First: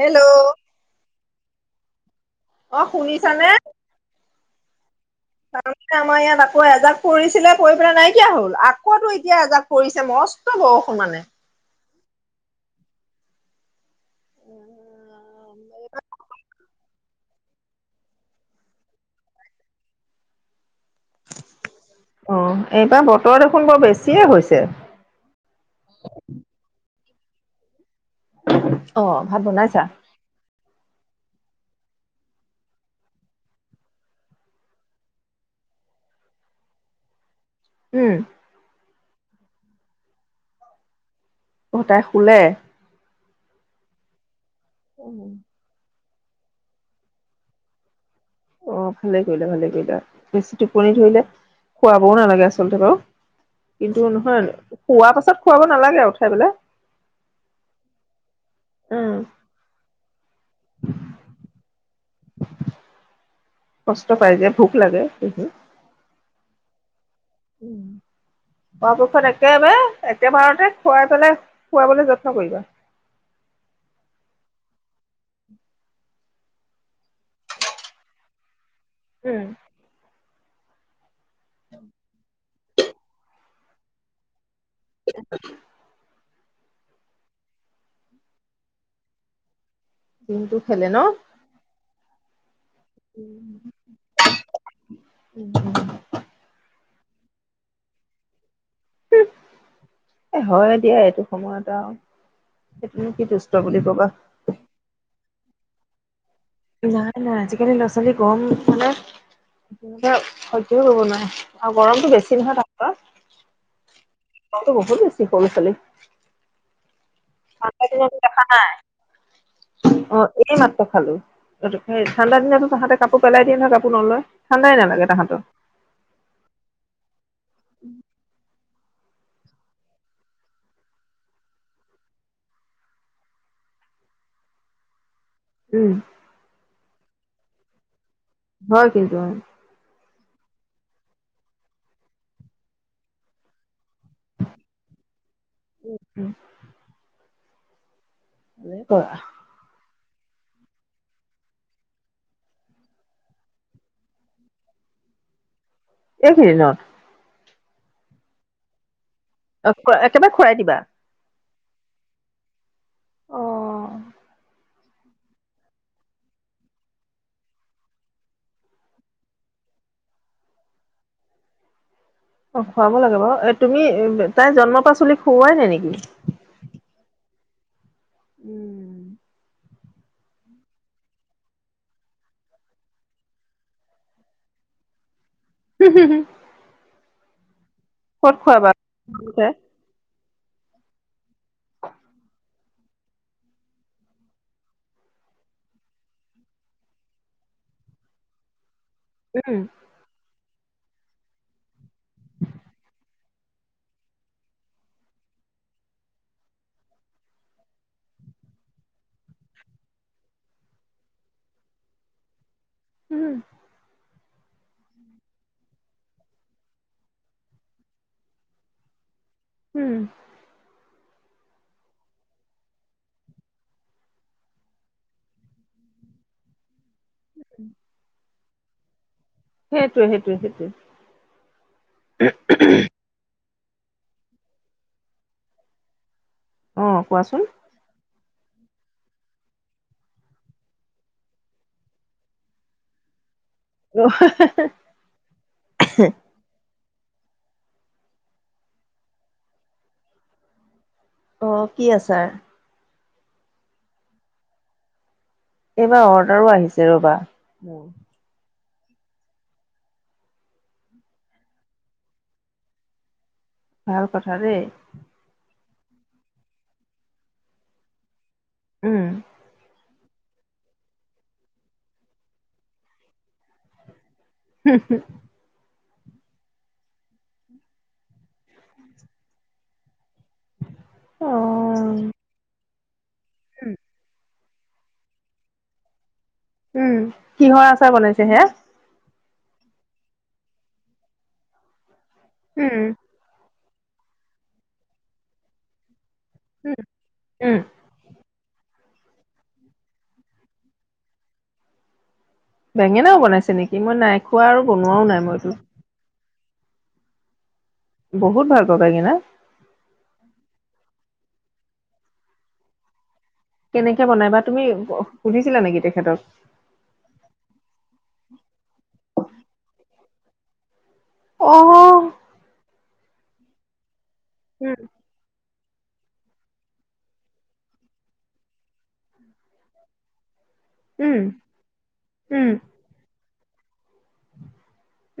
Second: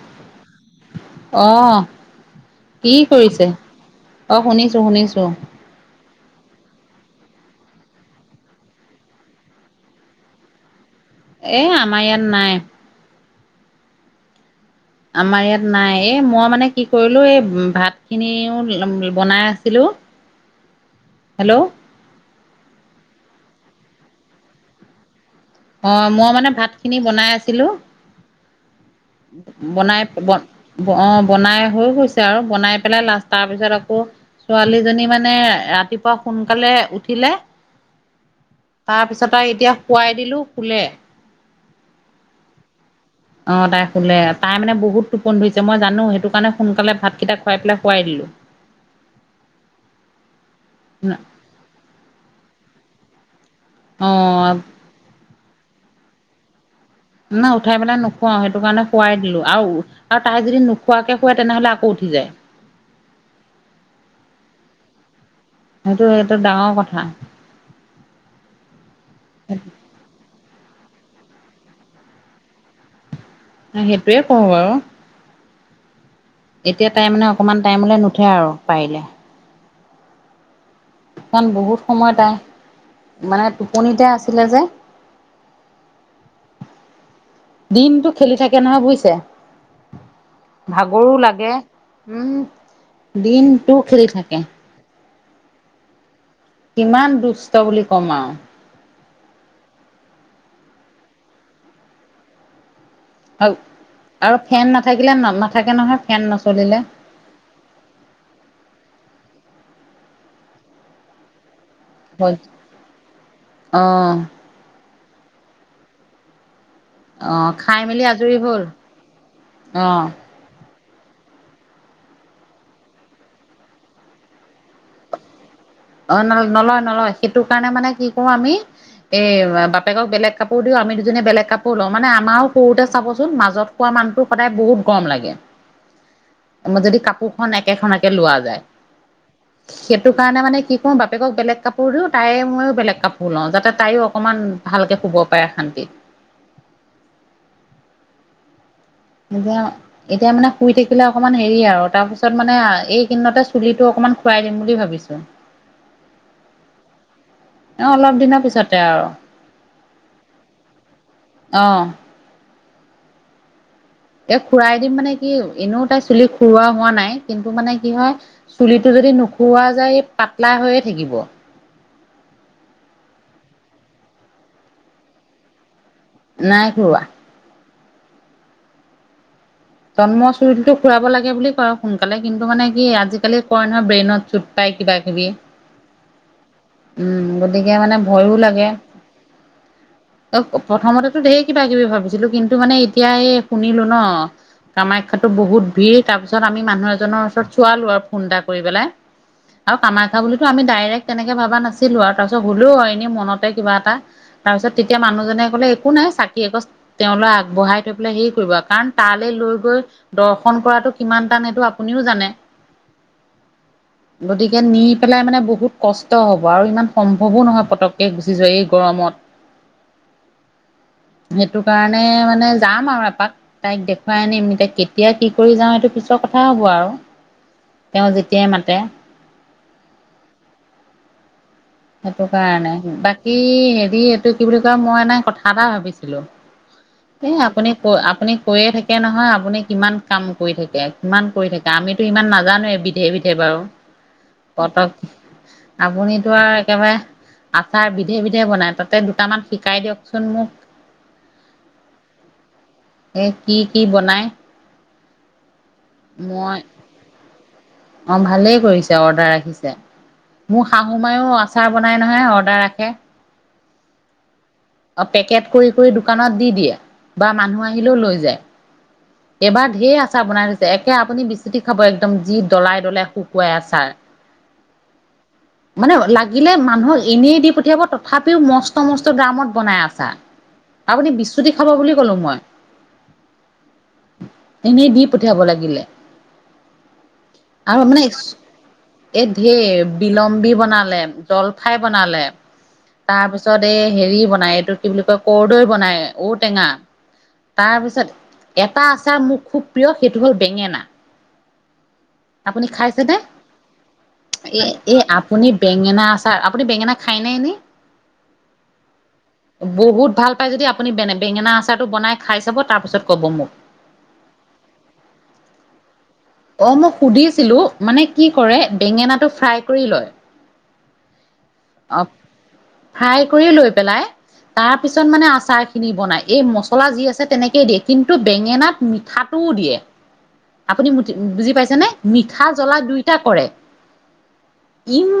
Hello আহ অ শুনিছানে অ', শুনিছো শুনিছো। তমানে আমাৰ ইয়াত আকৌ এজাক কৰিছিলে কৰি পেলাই নাইকিয়া হ'ল আকৌতো এতিয়া এজাক পৰিছে মস্ত ব এ আমাৰ ইয়াত নাই। আমাৰ উ ভাত খিনিও বনাই আছিলো। হেল্ল', অহ, এইবাৰ বতৰ দেখোন বৰ বেছিয়ে হৈছে। অহ, মই মানে ভাত খিনি বনাই আছিলোঁ। [unintelligible] বনাইছা বনাই বন- ব অহ, বনাই হৈ গৈছে আৰু। বনাই পেলাই লাষ্ট তাৰ পিছত আকৌ, ছোৱালীজনী মানে- ৰাতিপুৱা সোনকালে উঠিলে- উম। তাৰ পিছত তাইক এতিয়া শুৱাই দিলোঁ, শুলে। অ, তাই শুলে? অহ, তাই শুলে। তাই মানে বহুত টোপনি ধৰিছে, মই জানোঁ সেই- সেইকাৰণে সোনকালে ভাতকিটা খুৱাই পেলাই শুৱাই দিলোঁ। অহ, ভালে কৰিলা, ভালে কৰিলা। বেছি টোপনি ধৰিলে খুৱাবও নালাগে আচলতে বাৰু। কিন্তু নহয়, অ', শুৱা পাছত খুৱাব নালাগে আৰু, উঠাই পেলাই। না, উঠাই পেলাই নুখুৱাওঁ, সেইটো কাৰণে খুৱাই উম দিলোঁ। আৰু- আৰু তাই যদি নোখোৱাকে শুৱে, তেনেহলে আকৌ উঠি যায়। কষ্ট পাই যে ভোক লাগে সেইটো এটা ডাঙৰ কথা। উম, অ' পিছত একেবাৰে এক- কেবাৰতে খুৱাই পেলাই, শুৱাবলে যত্ন কৰিবা। উম, সেইটোৱে কৰোঁ বাৰু। এতিয়া তাই মানে অকণমান টাইমলে নুঠে আৰু পাৰিলে। কাৰণ বহুত সময় তাই, মানে টোপনিতে আছিলে যে। [unintelligible] দিনটো খেলি থাকে নহয় বুজিছে? দিনটো খেলে ন ভাগৰো লাগে। উম, দিনটো খেলি থাকে। [unintelligible] কিমান দুষ্ট বুলি কম আৰু। উম, এ হয় দিয়া এইটো সময়ত আৰু। সেইটোনো কি হ'। দুষ্ট বুলি কবা। আৰু ফেন নাথাকিলে না নাথাকে নহয়। ফেন নচ- নাই নাই। আজিকালি ল'ৰা-ছোৱালী গৰম মানে- উম, দিয়োক সহ্যও কৰিব নোৱাৰে আৰু গৰমটো বেছি নহয় তাত পুৰা। অ'। গৰমটো বহুত বেছি সৰু চলিৰ। অ' খাই ঠাণ্ডা মেলি দিনতো আজৰি দেখা হ'ল নাই। অ' এই মা- ত' খালোঁ। এইটো, সেই ঠাণ্ডা দিনতো তাহঁতে কাপোৰ পেলাই দিয়ে নহয়, কাপোৰ নলয়। ঠাণ্ডাই নালাগে তাহঁতৰ। অহ, নল, নলয়-নলয়। সেইটো কাৰণে মানে কি কৰোঁ আমি- এই, বা বাপেকক বেলেগ কাপোৰ দিওঁ, আমি দুজনীয়ে বেলেগ কাপোৰ লওঁ। মানে আমাৰো শুওতে চাবচোন, মাজত- শুৱা মানুহটো সদায় বহুত গৰম লাগে। উম ম, যদি কাপোৰখন একেখনকে লোৱা যায়, হয় কিন্তু উম সেইটো- কাৰণে মানে- কি কৰোঁ, বাপেকক বেলেগ কাপোৰ দিওঁ, তাই মইয়ে বেলেগ কাপোৰ লওঁ। যাতে তাইও অকণমান ভালকে শুব- পায় শান্তি। ভালে কৰা এতিয়া- এতিয়া মানে শুই থাকিলে অকণমান হেৰি আৰু, তাৰ পিছত মানে আ' এইকেইদিনতে চুলিটো অকমান খূৰাই দিম বুলি ভাবিছোঁ। [inaudible] এইকেইদিনত? অহ, অলপ দিনৰ পিছতে আৰু। আচ্ছা, একেবাৰে খূৰাই দিবা? অহ। অ এ খূৰাই দিম মানে কি, এনেও তাইৰ চুলি খূৰোৱা হোৱা নাই। কিন্তু মানে কি হয়, চুলিটো- যদি নোখোৱা যায়, এই পাতলা হৈয়ে থাকিব। অ', খুৱাব লাগে বাৰু এ তুমি তাই জন্মৰ পা চল খুৱাই নাই নেকি? নাই খোৱা। উম। জন্ম চুলিতো খুৰাব লাগে বুলি কয়। সোনকালে কিন্তু মানে কি আজিকালি কয় নহয় ব্ৰেইনত চুট পাই। কিবা কিবি। উ উু হু [unintelligible] উম গতিকে মানে ভয়ো লাগে অ প্ৰথমতেতো ধেৰ কিবা কিবি ভাবিছিলো কিন্তু মানে এতিয়া এই শুনিলো ন। কামাখ্যাতো বহুত ভিৰ। তাৰপিছত আমি মানুহ এজনৰ ওচৰত চোৱালো আৰু ফোন এটা কৰি পেলাই। উম আৰু কামাখ্যা বুলি আমি ডাইৰেক্ট তেনেকে ভাবা নাছিলো আৰু তাৰপিছত হ'লেও আৰু এনেই মনতে কিবা এটা তাৰ পিছত তেতিয়া মানুহজনে কলে একো নাই। চাকিৰ এগছ তেওঁলৈ আগবঢ়াই থৈ পেলাই হে কৰিব কাৰণ তালৈ লৈ। সন্তান সেইটো আপুনিও জানে উম। গতিকে নি পেলাই মানে বহুত কষ্ট। হ'ব আৰু ইমান সম্ভৱো নহয়। পতককে গুচি যোৱা এই গৰমত। উম। [unintelligible] সেইটো কাৰণে মানে যাম আৰু এপাক তাইক দেখুৱাই আনিম এতিয়া কেতিয়া কি কৰি যাওঁ সেইটো পিছৰ কথা কথা হ'ব আৰু তেওঁ যেতিয়াই মাতে। সেইটোয়ে, সেইটোয়ে, সেইটোয়ে। সেইটো কাৰণে বাকী হেৰি এইটো কি বুলি কয় মই এনে কথা এটা ভাবিছিলো। অ এই, কোৱাচোন। আপুনি ক আপুনি কৈয়ে থাকে নহয়। আপুনি কিমান কাম কৰি থাকে কিমান কৰি থাকে আমিতো ইমান নাজানোৱে বিধে বিধে। সেই বাৰু কতক আপুনিতো আৰু একেবাৰে আচাৰ বিধে বিধে বনাই তাতে দুটামান শিকাই দিয়কচোন মোক। অ', কি আচাৰ এ, কি, কি বনাই এইবাৰ অৰ্ডাৰো মই আহিছে ৰবা অ', ভালেই কৰিছোঁ অৰ্ডাৰ ৰাখিছে মোৰ শাহু মায়ও আচাৰ বনাই নহয় অৰ্ডাৰ ৰাখে। ভাল কথা ৰে। অ', পেকেট কৰি কৰি দোকানত দি দিয়ে বা মানুহ আহিলেও লৈ যায় অ এবাৰ ঢেৰ আছে আচাৰ বনাই থৈছে। একে আপুনি বিসুতি খাব একদম যি দলাই ডলাই শুকুৱাই আচাৰ। হ [unintelligible] মানে লাগিলে মানুহক এনেই দি পঠিয়াব তথাপিও মস্ত মস্ত দামত বনাই আছাৰ। আপুনি বিচুতি খাব বুলি ক'লো মই উম। এনেই দি পঠিয়াব লাগিলে উম কিহৰ আচাৰ বনাইছে হে। এ ধেৰ বিলম্বী বনালে জলফাই বনালে উম তাৰপিছত। তাৰপিছত এই হেৰি বনায় এইটো কি বুলি কয় কৰৰ্দৈ বনায়। ঔটেঙা উম উম তাৰপিছত এটা আচাৰ মোৰ খুব প্ৰিয় সেইটো হ'ল বেঙেনা আপুনি খাইছে দে বেঙেনাও বনাইছে নেকি মই নাই খোৱা আৰু এ, এ বনোৱাও নাই আপুনি মইতো বেঙেনা আছে ত আপুনি বেঙেনা খাই নাই নি। বহুত ভাল কথ কি না বহুত ভাল পায় যদি আপুনি বে বেঙেনা আচাৰটো বনাই খাই চাব তাৰপিছত ক'ব মোক। কেনেকে বনাই বা তুমি সুধিছিলা নেকি তেখেতক। অ', মই সুধিছিলো মানে কি কৰে বেঙেনাটো ফ্ৰাই কৰি লয় অ ফ্ৰাই কৰি লৈ পেলাই তাৰ উম পিছত মানে আচাৰ। খিনি বনাই এই মছলা যি আছে। তেনেকেই দিয়ে কিন্তু বেঙেনাত মিঠাটোও দিয়ে। আপুনি উম বুজি পাইছে নে মিঠা উম জ্বলা দুইটা কৰে।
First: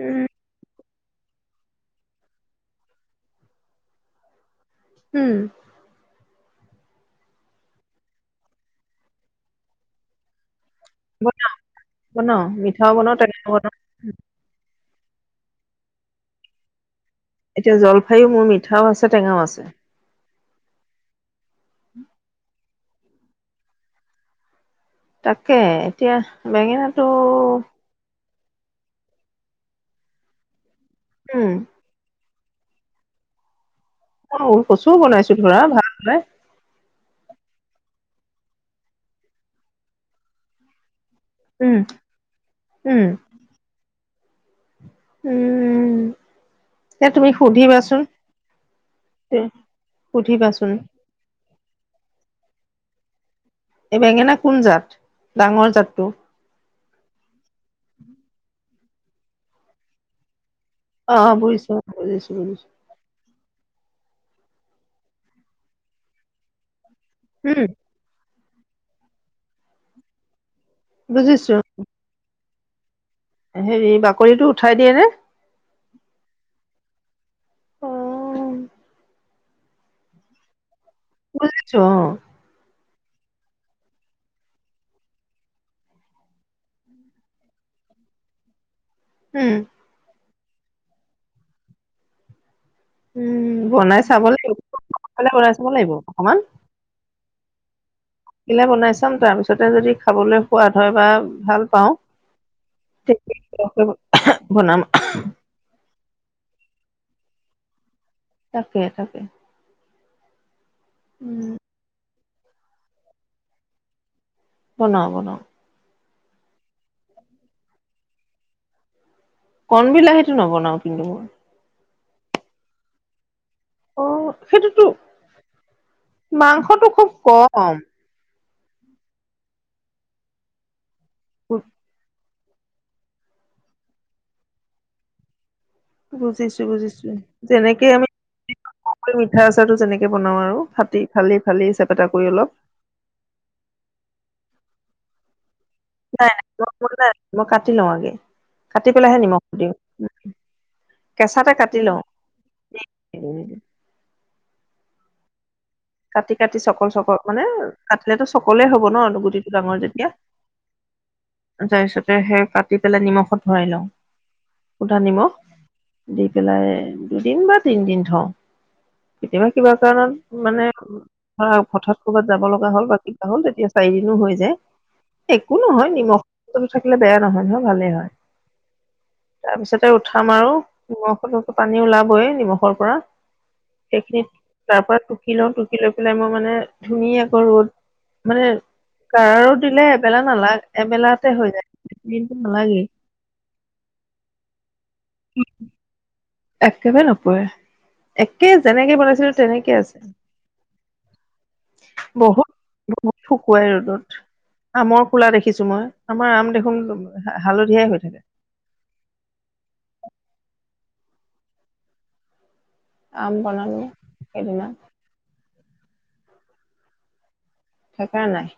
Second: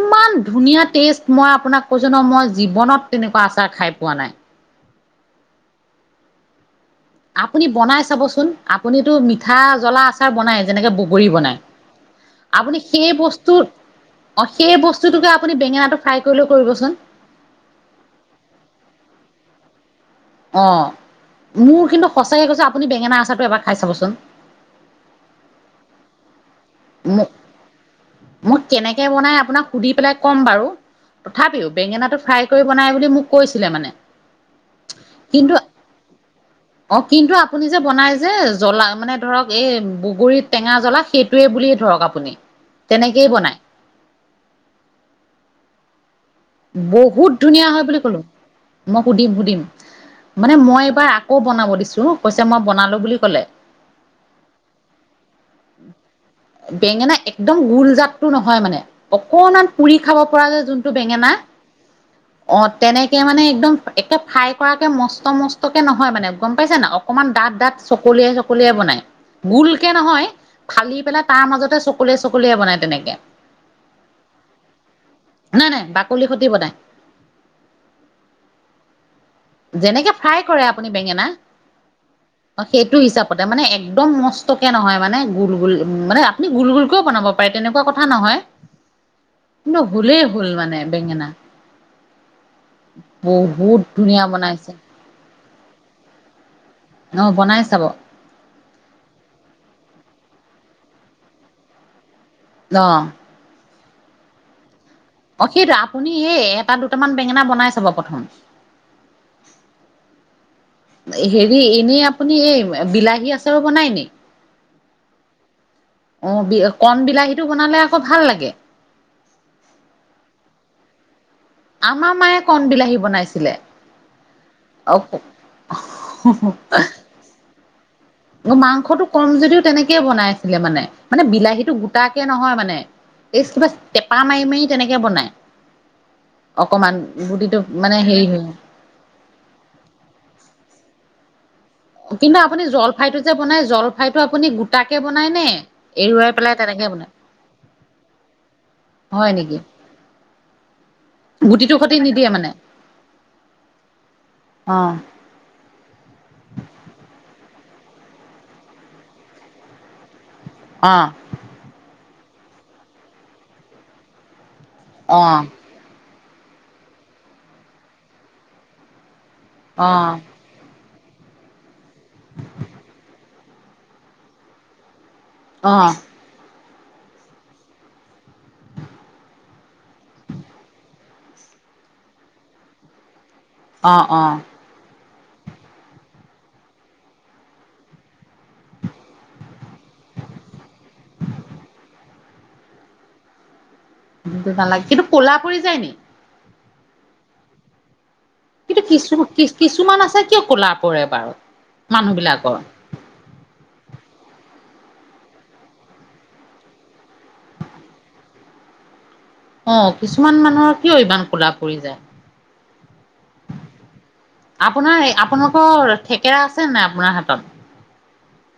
উম ধুনীয়া। মই আপোনাক কৈছো ন মই জীৱনত তেনেকুৱা আচাৰ খাই পোৱা নাই। উম আপুনি বনাই চাবচোন আপুনিটো মিঠা জ্বলা আচাৰ বনাইছে। যেনেকে বগৰী বনাও বনাই বনাও আপুনি মিঠাও সেই বনাও টেঙাও বস্তু বনাও অ সেই বস্তু। [unintelligible] আপুনি বেঙেনাটো ফ্ৰাই কৰিলেও কৰিবচোন। এতিয়া জলফাইয়ো মোৰ মিঠাও আছে টেঙাও আছে। অ মোৰ কিন্তু সঁচাকে কৈছ আপুনি বেঙেনা আচাৰটো এবাৰ খাই চাবচোন। তাকে এতিয়া বেঙেনাটো। মই কেনেকে বনাই আপোনাক সুধি পেলাই ক'ম বাৰু উম তথাপিও বেঙেনাটো ফ্ৰাই। কৰি বনাই বুলি মোক কৈছিলে মানে। অ কচুও বনাইছো কিন্তু ধৰা ভালে অ কিন্তু আপুনি যে বনাই যে জ্বলা মানে ধৰক এই বগৰী টেঙা জ্বলা সেইটো। টোৱে বুলিয়ে উম ধৰক আপুনি তেনেকেই বনায়। উম উম এ তুমি বহুত ধুনীয়া হয় বুলি সুধিবাচোন ক'লো মই সুধিম তে সুধিম মানে সুধিবাচোন মই এইবাৰ আকৌ বনাব দিছোঁ। কৈছে মই বনালো বুলি ক'লে। এই বেঙেনা কোন জাত ডাঙৰ জাতটো। বেঙেনা একদম গোলজাতটো নহয় মানে অকনমান পুৰি খাব পৰা যায় যোনটো অ বেঙেনা। অ বুজিছো বুজিছো অ' বুজিছো তেনেকে মানে একদম এক্কে ফ্ৰাই কৰাকে মস্ত মস্তকে নহয় মানে, গম পাইছে নে? অকনমান ডাঠ উম - ডাঠ চকলিয়াই কলিয়াই বনায়। গোলকে নহয়, ফালি পেলাই তাৰ মাজতে চকলিয়া চকলিয়াই বনায় তেনেকে। এ হেৰি বাকলিটো উঠাই দিয়ে নে? নাই - নাই, বাকলিৰ সতি বনায়। অ'। যেনেকে ফ্ৰাই কৰে আপুনি বেঙেনা বুজিছো অ', অ সেইটো। হিচাপতে মানে একদম মস্তকে নহয়। মানে গোল গোল মানে আপুনি গুল গোলকেও বনাব পাৰে। তেনেকুৱা নহয়। উম, কিন্তু হুলেই হুল মানে বেঙেনা উম, বহুত। বনাই ধুনীয়া চাব লাগিব বনাইছে। সোনকালে বনাই চাব লাগিব অকমান। অ বনাই চাব। সিলা বনাই চাম। তাৰপিছতে যদি খাবলৈ সোৱাদ হয় বা ভাল পাওঁ বনাম। এ এটা দুটামান বেঙেনা বনাই চাব প। তাকে তাকে। উম, হেৰি এনেই আপুনি এই বিলাহী আচাৰো বনায় নি? বনাওঁ - বনাওঁ। অ বি কণ বিলাহীটো বনালে আকৌ ভাল লাগে। কণবিলাহটো নবনাও কিন্তু মই। আমাৰ মায়ে কণ বিলাহী বনাইছিলে। অ' সেইটো অ তো- মাংসটো খুব কম। মাংসটো কম যদিও তেনেকে বনাই আছিলে মানে মানে বিলাহীটো গোট। কে নহয় মানে। এই কিবা টেপা মাৰি - মাৰি তেনেকে বনায়। বুজিছো বুজিছো যেনেকে মানে আমি হেৰি হয়। মিঠা আচাৰটো তেনেকে বনাওঁও আৰু। ফাতি ফালি ফালি চেপেটা কৰি কিন্তু অলপ আপুনি জলফাইটো যে বনায়, জলফাইটো আপুনি গোটাকে বনায় নে নাই এৰুৱাই পেলাই তেনেকে নাই- বনাই নাই মই কাটি লওঁ আগে কাটি পেলাইহে হয় নিমখ নেকি? দিওঁ। কেঁচাতে গুটিটো কাটি সতি লওঁ। নিদিয়ে মানে অ'। কাটি- কাটি চকল- চকল মানে কাটিলেতো চকলেই হব ন গুটিটো ডাঙৰ যেতিয়া। অ' তাৰ পিছতে সেই কাটি পেলাই নিমখত ভৰাই লওঁ। সুদা নিমখ অ' দি পেলাই দুদিন বা তিনদিন থওঁ। কেতিয়াবা কিবা কাৰণত অ' মানে ধৰা হঠাৎ ক'ৰবাত যাব লগা হ'ল বা কিবা হ'ল তেতিয়া চাৰিদিনো হৈ যায়। একো নহয় অ' নিমখ থাকিলে বেয়া নহয় নহয় ভালেই হয়। তাৰপিছতে উঠাম আৰু নিমখত পানী ওলাবয়ে নিমখৰ পৰা। অ' অ' সেইখিনিত অ' তাৰ পৰা টুকি লওঁ টুকি লৈ পেলাই মই মানে ধুনীয়াকৈ ৰ'দ মানে। কাৰো দিলে এবেলা নালাগে এবেলাতে হৈ যায় দিন নালাগেই নালাগে কিন্তু ক'লা পৰি যায় নি। একেবাৰে নপৰে। একে কিন্তু যেনেকে কিছু বনাইছিলো তেনেকে কিছুমান আছে কিয় ক'লা পৰে বাৰু। মানুহ বহুত- বিলাকৰ বহুত শুকুৱাই ৰ'দত। আমৰ খোলা দেখিছো মই আমাৰ আম দেখোন হালধিয়াই হৈ থাকে অ', কিছুমান মানুহৰ কিয় ইমান কোলা পৰি যায়। আম বনালো সেইদিনা অ', ৰা থেকেৰা আছে নাই আপোনাৰ হাতত? থেকেৰা নাই।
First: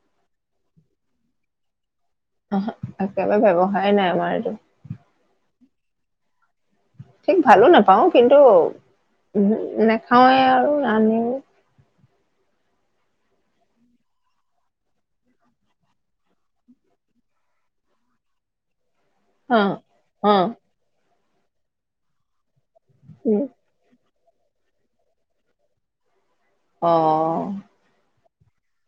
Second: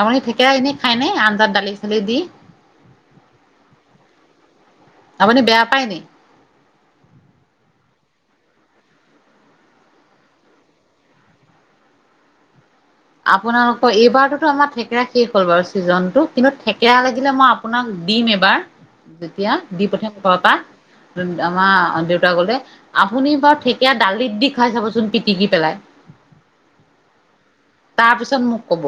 আপুনি ঠেকেৰা এনে খাই নে আঞ্জাত, দালি চালি দি আহ একেবাৰে ব্য্ৱুসায় নাই আমাৰ এইটো হয় নি ঠিক ভালো নাপাওঁ কিন্তু নাখাওৱে আৰু ৰান্ধিও আপোনালোকৰ এইবাৰতো আমাৰ থেকেৰা শেষ হ'ল বাৰু ছিজনতটো কিন্তু থেকেৰা লাগিলে মই আপোনাক দিম এবাৰ যেতিয়া অ দি পঠিয়াম অ ঘৰৰ পা আমাৰ দেউতাক গ'লে আপুনি উম বাৰু ঠেকীয়া দালিত দি খাই চাবচোন পিটিকি পেলাই। অ'। তাৰ পিছত মোক ক'ব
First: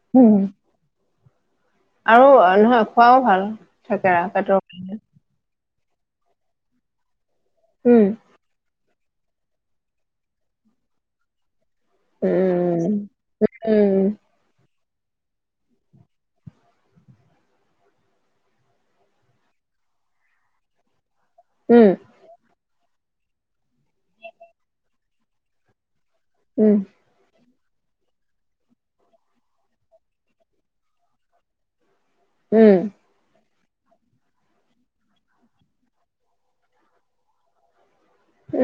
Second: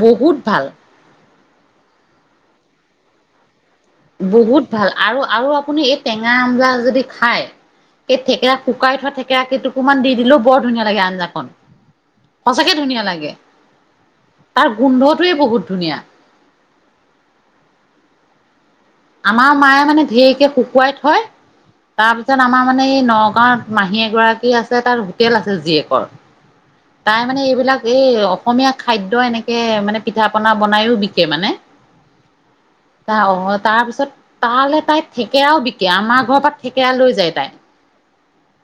বহুত ভাল আৰু নহয় খোৱাও ভাল। থেকেৰা পেটৰ বহুত ভাল কাৰণে আৰু আৰু আপুনি এই টেঙা আঞ্জা যদি খাই উম এই থেকেৰা কু শুকাই থোৱা থেকেৰা কেইটুকুৰমান দি দিলেও বৰ ধুনীয়া লাগে আঞ্জাখন। সঁচাকে উম ধুনীয়া লাগে উম তাৰ গোন্ধটোৱে বহুত ধুনীয়া। আমাৰ মায়ে মানে ঢেৰকে শুকুৱাই থয় উম তাৰপিছত আমাৰ মানে এই নগাঁৱত মাহী এগৰাকী আছে তাত হোটেল আছে জীয়েকৰ। উম তাই মানে এইবিলাক এই অসমীয়া খাদ্য এনেকে মানে পিঠা পনা বনাইও বিকে মানে। উম [unintelligible] তাৰ পিছত তালৈ তাই থেকেৰাও বিকে আমাৰ ঘৰৰ পৰা থেকেৰা লৈ যায় তাই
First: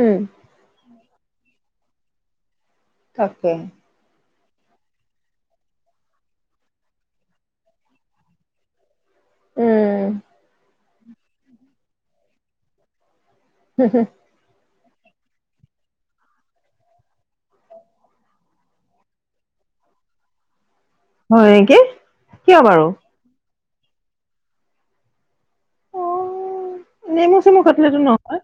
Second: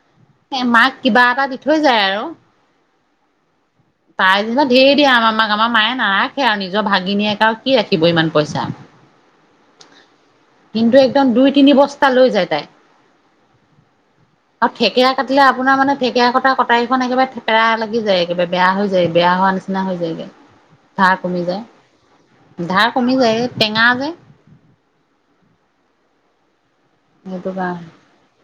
উম এহ মাক কিবা এটা দি থৈ যায় আৰু থাকে তাই যেনিবা ধেৰ দিয়ে আমাৰ মাক আমাৰ মায়ে নাৰাখে আৰু নিজৰ ভাগিনীয়েকে আৰু কি ৰাখিব ইমান পইচা। উম। কিন্তু একদম দুই তিনি বস্তা লৈ যায় তাই। হম হুম। অ' থেকেৰা কাটিলে আপোনাৰ মানে থেকেৰা কটা কটাৰীখন একেবাৰে থেকেৰা থাকি যায় একেবাৰে বেয়া হৈ যায় বেয়া হোৱা নিচিনা হৈ যায়গৈ। ধাৰ কমি হয় নেকি কিয় যায় বাৰু ধাৰ কমি যায় টেঙা যে নেমু সেইটো চেমু কাৰণে কাটিলেটো নহয়।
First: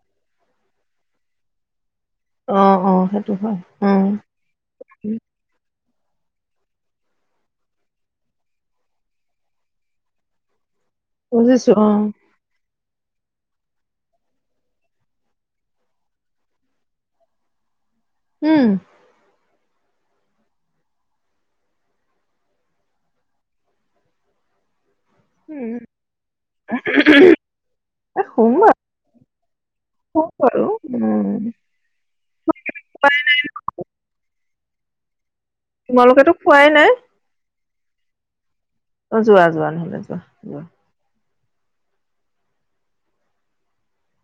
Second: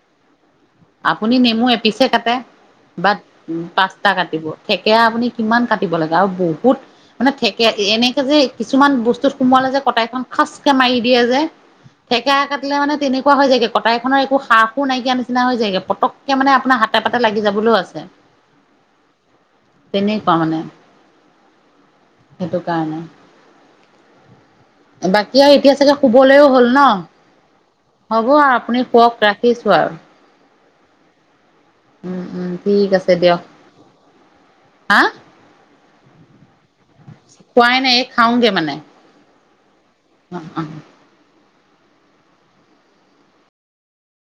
আপুনি নেমু পিছে কাটে অ অ বা সেইটো হয় উম পাঁচটা কাটিব থেকেৰা আপুনি কিমান কাটি কাটিব লাগে আৰু বহুত মানে থেকেৰা এনেকে যে কিছুমান বস্তুত সোমালে যে কটাৰীখন খাচ মাৰি দিয়ে যে বুজিছো অ থেকেৰা কাটিলে মানে তেনেকুৱা হৈ যায় কটাৰ খনৰ একো সা সুৰ নাইকিয়া নিচিনা হৈ পটকে মানে আপোনাৰ হাতে পাতে লাগি যাবলৈও আছে। উম। তেনেকুৱা মানে সেইটো কাৰণে বাকী আৰু এতিয়া চাগে শুবলৈও হ'ল ন, হ'ব আৰু আপুনি শুৱক ৰাখ উ, উম উম ঠিক আছে দিয় হা তোমালোকেতো খোৱাই নাই খোৱাই নাই খাওঁগে মানে অ 'যোৱা যোৱা নহ'লে যোৱা অ', যোৱা অ',